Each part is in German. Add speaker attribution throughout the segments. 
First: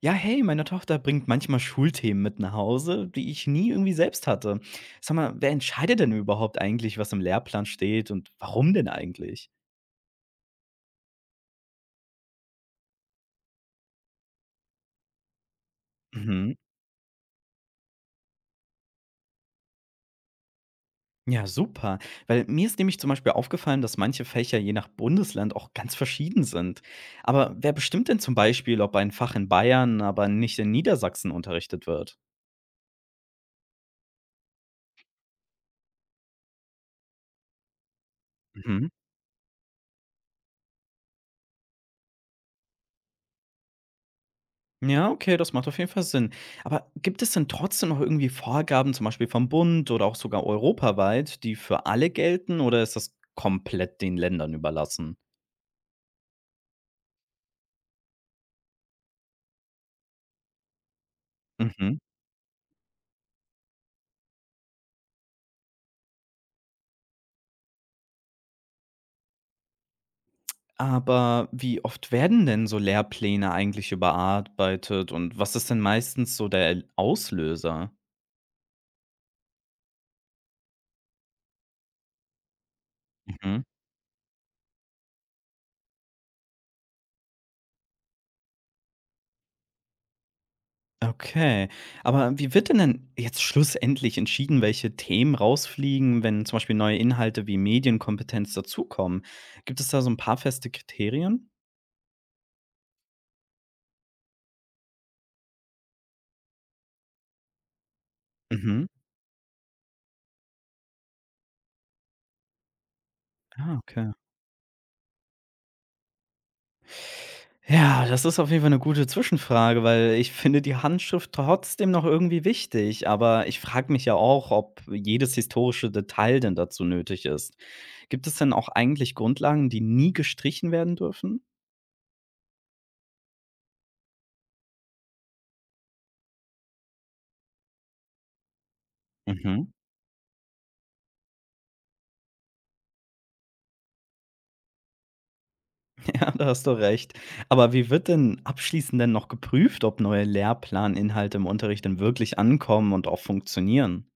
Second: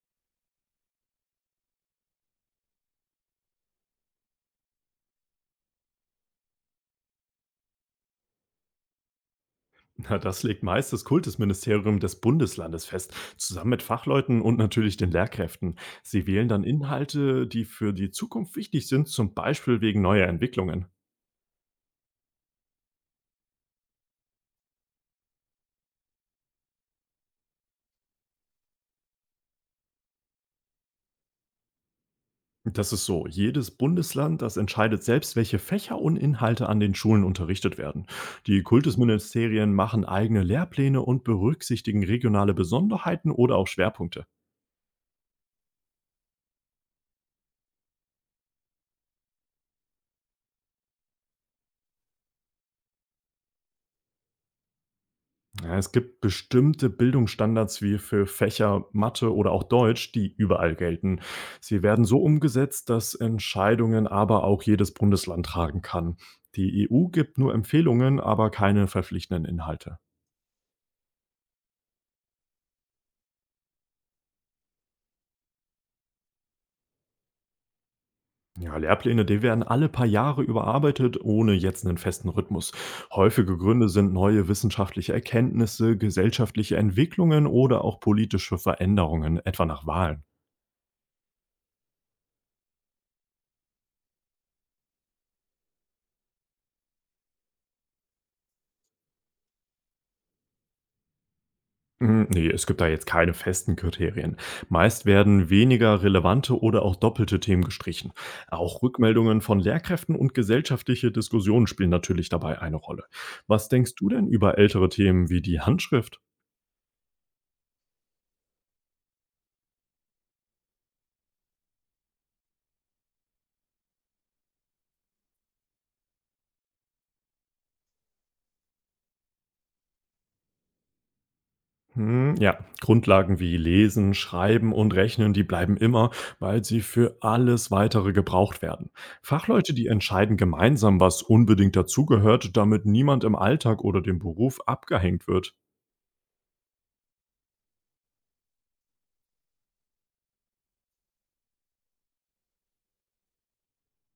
Speaker 1: Ja, hey, meine Tochter bringt manchmal Schulthemen mit nach Hause, die ich nie irgendwie selbst hatte. Sag mal, wer entscheidet denn überhaupt eigentlich, was im Lehrplan steht und warum denn eigentlich?
Speaker 2: Na, das legt meist das Kultusministerium des Bundeslandes fest, zusammen mit Fachleuten und natürlich den Lehrkräften. Sie wählen
Speaker 1: Mhm.
Speaker 2: dann Inhalte, die für die Zukunft wichtig sind, zum Beispiel wegen neuer Entwicklungen.
Speaker 1: Ja, super. Weil mir ist nämlich zum Beispiel aufgefallen, dass manche Fächer je nach Bundesland auch ganz verschieden sind. Aber wer bestimmt denn zum Beispiel, ob ein Fach in Bayern, aber nicht in Niedersachsen unterrichtet wird?
Speaker 2: Das ist so, jedes Bundesland, das entscheidet selbst, welche Fächer und Inhalte an den Schulen unterrichtet werden. Die
Speaker 1: Mhm.
Speaker 2: Kultusministerien machen eigene Lehrpläne und berücksichtigen regionale Besonderheiten oder auch Schwerpunkte.
Speaker 1: Ja, okay, das macht auf jeden Fall Sinn. Aber gibt es denn trotzdem noch irgendwie Vorgaben, zum Beispiel vom Bund oder auch sogar europaweit, die für alle gelten oder ist das komplett den Ländern überlassen?
Speaker 2: Ja, es gibt bestimmte Bildungsstandards wie für Fächer Mathe oder auch Deutsch, die überall gelten. Sie
Speaker 1: Mhm.
Speaker 2: werden so umgesetzt, dass Entscheidungen aber auch jedes Bundesland tragen kann. Die EU gibt nur Empfehlungen, aber keine verpflichtenden Inhalte.
Speaker 1: Aber wie oft werden denn so Lehrpläne eigentlich überarbeitet und was ist denn meistens so der Auslöser?
Speaker 2: Ja, Lehrpläne, die werden alle paar Jahre überarbeitet, ohne jetzt einen festen Rhythmus. Häufige
Speaker 1: Mhm.
Speaker 2: Gründe sind neue wissenschaftliche Erkenntnisse, gesellschaftliche Entwicklungen oder auch politische Veränderungen, etwa nach Wahlen.
Speaker 1: Okay, aber wie wird denn jetzt schlussendlich entschieden, welche Themen rausfliegen, wenn zum Beispiel neue Inhalte wie Medienkompetenz dazukommen? Gibt es da so ein paar feste Kriterien?
Speaker 2: Hm, ne, es gibt da jetzt keine festen Kriterien. Meist werden weniger relevante oder auch doppelte Themen gestrichen. Auch
Speaker 1: Mhm.
Speaker 2: Rückmeldungen von Lehrkräften und gesellschaftliche Diskussionen spielen natürlich dabei eine Rolle. Was
Speaker 1: Ah,
Speaker 2: denkst du
Speaker 1: okay.
Speaker 2: denn über ältere Themen wie die Handschrift?
Speaker 1: Ja, das ist auf jeden Fall eine gute Zwischenfrage, weil ich finde die Handschrift trotzdem noch irgendwie wichtig, aber ich frage mich ja auch, ob jedes historische Detail denn dazu nötig ist. Gibt es denn auch eigentlich Grundlagen, die nie gestrichen werden dürfen?
Speaker 2: Hm, ja, Grundlagen wie Lesen, Schreiben und Rechnen, die bleiben immer, weil sie für alles weitere gebraucht werden.
Speaker 1: Mhm.
Speaker 2: Fachleute, die entscheiden gemeinsam, was unbedingt dazugehört, damit niemand im Alltag oder dem Beruf abgehängt wird.
Speaker 1: Ja, da hast du recht. Aber wie wird denn abschließend denn noch geprüft, ob neue Lehrplaninhalte im Unterricht denn wirklich ankommen und auch funktionieren?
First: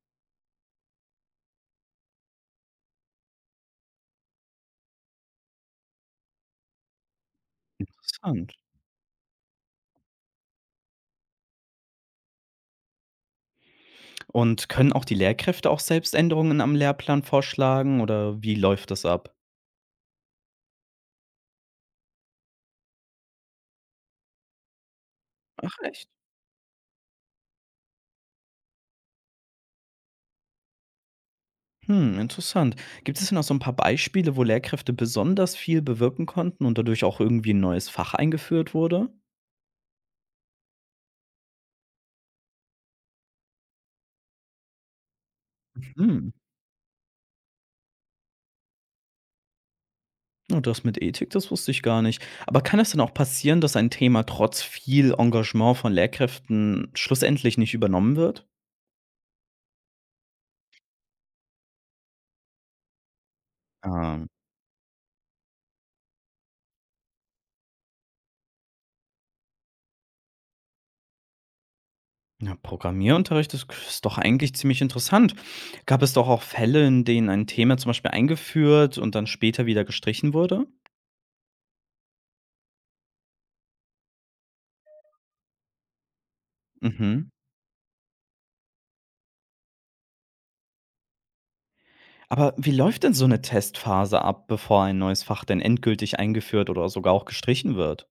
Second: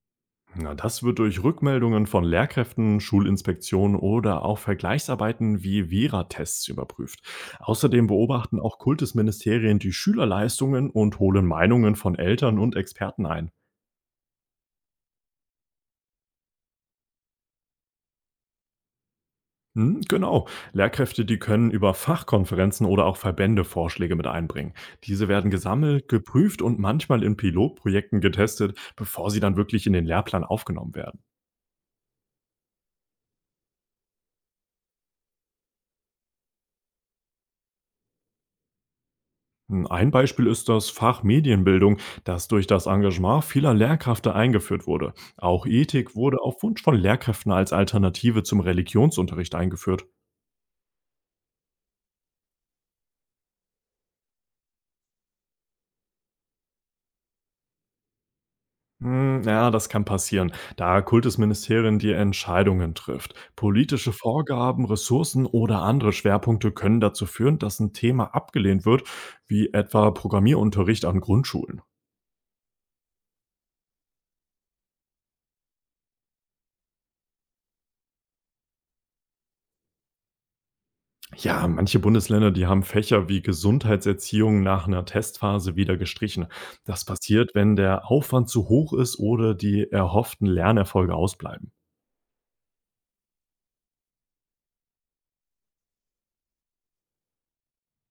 Speaker 2: Na, das wird durch Rückmeldungen von Lehrkräften, Schulinspektionen oder auch Vergleichsarbeiten wie Vera-Tests überprüft. Außerdem
Speaker 1: Interessant.
Speaker 2: beobachten auch Kultusministerien die Schülerleistungen und holen Meinungen von Eltern und Experten ein.
Speaker 1: Und können auch die Lehrkräfte auch selbst Änderungen am Lehrplan vorschlagen oder wie läuft das ab?
Speaker 2: Hm, genau, Lehrkräfte, die können über Fachkonferenzen oder auch Verbände Vorschläge mit einbringen. Diese werden
Speaker 1: Ach echt?
Speaker 2: gesammelt, geprüft und manchmal in Pilotprojekten getestet, bevor sie dann wirklich in den Lehrplan aufgenommen werden.
Speaker 1: Hm, interessant. Gibt es denn auch so ein paar Beispiele, wo Lehrkräfte besonders viel bewirken konnten und dadurch auch irgendwie ein neues Fach eingeführt wurde?
Speaker 2: Hm, ein Beispiel ist das Fach Medienbildung, das durch das Engagement vieler Lehrkräfte eingeführt wurde. Auch Ethik
Speaker 1: Mhm.
Speaker 2: wurde auf Wunsch von Lehrkräften als Alternative zum Religionsunterricht eingeführt.
Speaker 1: Oh, das mit Ethik, das wusste ich gar nicht. Aber kann es denn auch passieren, dass ein Thema trotz viel Engagement von Lehrkräften schlussendlich nicht übernommen wird?
Speaker 2: Hm, ja, das kann passieren, da Kultusministerien die Entscheidungen trifft. Politische
Speaker 1: Ah.
Speaker 2: Vorgaben, Ressourcen oder andere Schwerpunkte können dazu führen, dass ein Thema abgelehnt wird, wie etwa Programmierunterricht an Grundschulen.
Speaker 1: Na, Programmierunterricht ist doch eigentlich ziemlich interessant. Gab es doch auch Fälle, in denen ein Thema zum Beispiel eingeführt und dann später wieder gestrichen wurde?
Speaker 2: Ja, manche Bundesländer, die haben Fächer wie Gesundheitserziehung nach einer Testphase wieder gestrichen. Das
Speaker 1: Mhm.
Speaker 2: passiert, wenn der Aufwand zu hoch ist oder die erhofften Lernerfolge ausbleiben.
Speaker 1: Aber wie läuft denn so eine Testphase ab, bevor ein neues Fach denn endgültig eingeführt oder sogar auch gestrichen wird?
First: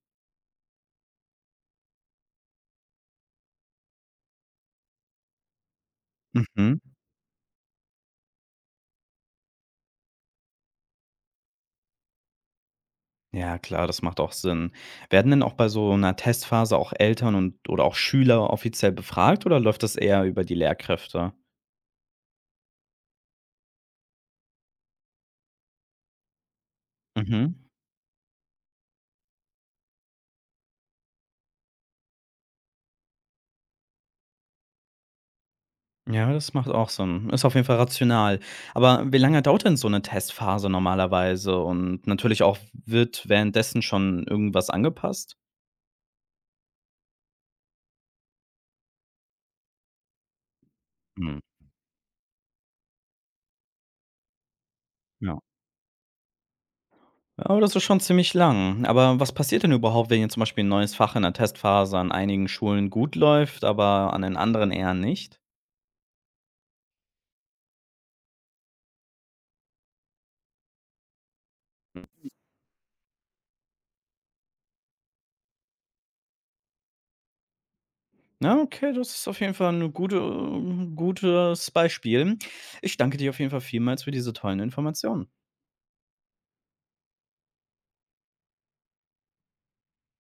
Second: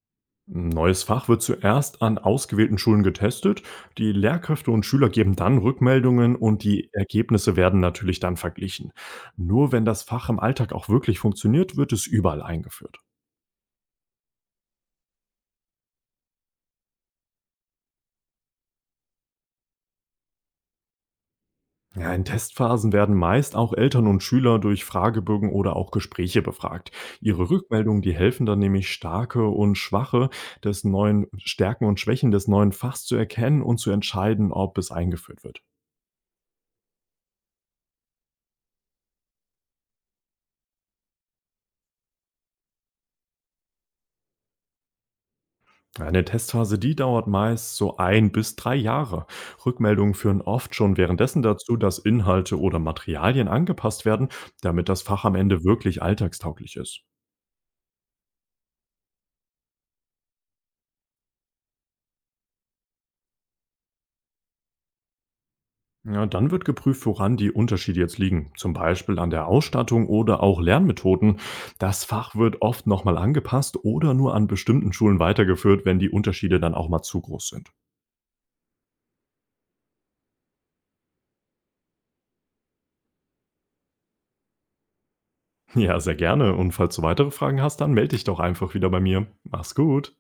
Speaker 2: Ein neues Fach wird zuerst an ausgewählten Schulen getestet. Die Lehrkräfte und Schüler geben dann Rückmeldungen und
Speaker 1: Mhm.
Speaker 2: die Ergebnisse werden natürlich dann verglichen. Nur wenn das Fach im Alltag auch wirklich funktioniert, wird es überall eingeführt.
Speaker 1: Ja klar, das macht auch Sinn. Werden denn auch bei so einer Testphase auch Eltern und oder auch Schüler offiziell befragt oder läuft das eher über die Lehrkräfte?
Speaker 2: Ja, in Testphasen werden meist auch Eltern und Schüler durch Fragebögen oder auch Gespräche befragt. Ihre
Speaker 1: Mhm.
Speaker 2: Rückmeldungen, die helfen dann nämlich starke und schwache des neuen Stärken und Schwächen des neuen Fachs zu erkennen und zu entscheiden, ob es eingeführt wird.
Speaker 1: Ja, das macht auch Sinn. Ist auf jeden Fall rational. Aber wie lange dauert denn so eine Testphase normalerweise? Und natürlich auch, wird währenddessen schon irgendwas angepasst?
Speaker 2: Eine Testphase, die dauert meist so ein bis 3 Jahre. Rückmeldungen führen oft schon
Speaker 1: Mhm,
Speaker 2: währenddessen dazu, dass Inhalte oder Materialien angepasst werden, damit das Fach am
Speaker 1: ja.
Speaker 2: Ende wirklich alltagstauglich ist.
Speaker 1: Ja, aber das ist schon ziemlich lang. Aber was passiert denn überhaupt, wenn jetzt zum Beispiel ein neues Fach in der Testphase an einigen Schulen gut läuft, aber an den anderen eher nicht?
Speaker 2: Ja, dann wird geprüft, woran die Unterschiede jetzt liegen. Zum Beispiel an der Ausstattung oder auch Lernmethoden. Das
Speaker 1: Hm.
Speaker 2: Fach wird oft nochmal angepasst oder nur an bestimmten Schulen weitergeführt, wenn die Unterschiede dann auch mal zu groß sind.
Speaker 1: Ja, okay, das ist auf jeden Fall ein gutes Beispiel. Ich danke dir auf jeden Fall vielmals für diese tollen Informationen.
Speaker 2: Ja, sehr gerne. Und falls du weitere Fragen hast, dann melde dich doch einfach wieder bei mir. Mach's gut.